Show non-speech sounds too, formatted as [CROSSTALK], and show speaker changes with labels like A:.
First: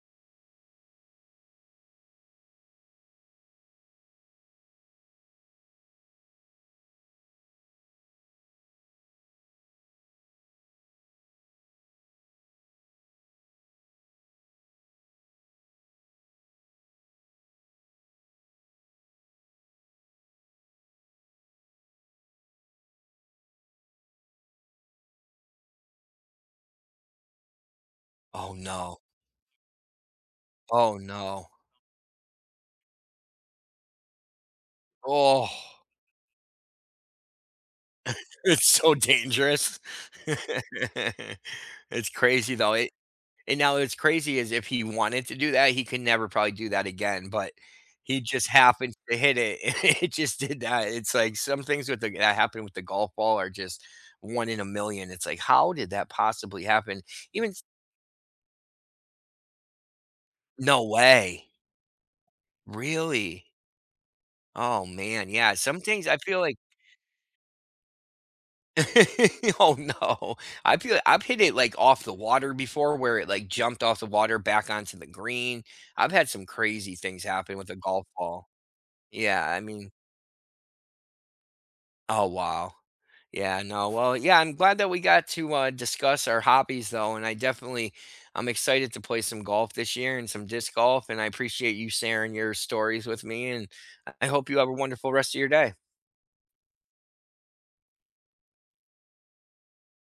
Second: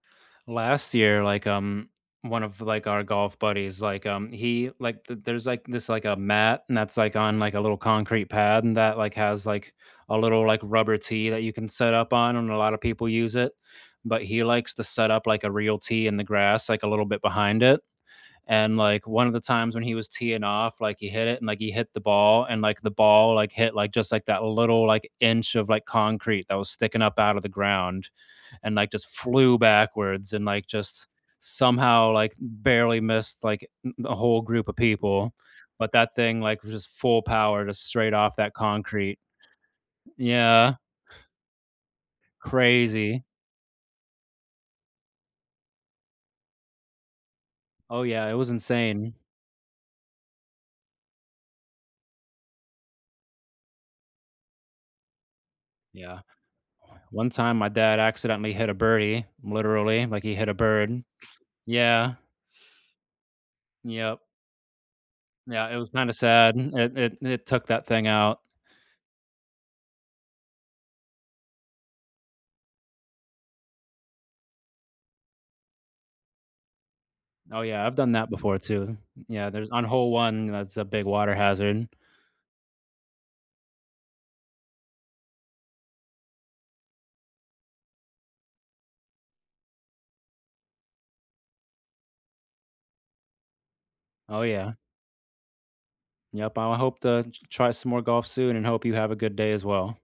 A: Last year, like, um, one of, like, our golf buddies, like, um, he, like th there's, like, this like, a mat, and that's, like, on, like, a little concrete pad, and that, like, has, like, a little, like, rubber tee that you can set up on, and a lotta people use it, but he likes to set up, like, a real tee in the grass, like, a little bit behind it, and, like, one of the times when he was teeing off, like, he hit it, and, like, he hit the ball, and, like, the ball, like, hit, like, just, like, that little, like, inch of, like, concrete that was sticking up out of the ground,
B: Oh,
A: and, like,
B: no.
A: just flew backwards and, like,
B: Oh,
A: just
B: no.
A: somehow, like, barely missed, like, th the whole group of people,
B: Ugh.
A: but that thing, like, just full power to straight off that
B: It's so
A: concrete.
B: dangerous.
A: Yeah.
B: [LAUGHS] It's crazy though, it
A: Crazy.
B: and now it's crazy is if he wanted to do that, he can never probably do that again, but
A: Oh
B: he
A: yeah, it
B: just
A: was
B: happened
A: insane.
B: to hit it and it just did that. It's, like, some things with the that happened with the golf ball are just one in a million. It's like, how did that
A: Yeah,
B: possibly happen?
A: one
B: Even
A: time
B: s
A: my dad accidentally hit a birdie, literally, like, he hit a
B: No
A: bird.
B: way.
A: Yeah.
B: Really?
A: Yep.
B: Oh, man, yeah,
A: Yeah, it
B: some
A: was
B: things
A: kinda
B: I feel
A: sad.
B: like
A: It it it took that thing out.
B: [LAUGHS] Oh, no. I feel I've hit it, like, off the water before, where it, like, jumped off the water back onto the green. I've had some crazy things happen
A: Oh
B: with a
A: yeah, I've
B: golf
A: done that
B: ball.
A: before too.
B: Yeah,
A: Yeah,
B: I
A: there's on
B: mean
A: hole 1, that's a big water hazard.
B: Oh, wow. Yeah, no, well, yeah, I'm glad that we got to, uh, discuss our hobbies though, and I definitely I'm excited to play some golf this year and some disc golf, and I appreciate you sharing your stories with me, and I I
A: Oh,
B: hope you have a
A: yeah.
B: wonderful rest of your day.
A: Yep, I hope to t try some more golf soon and hope you have a good day as well.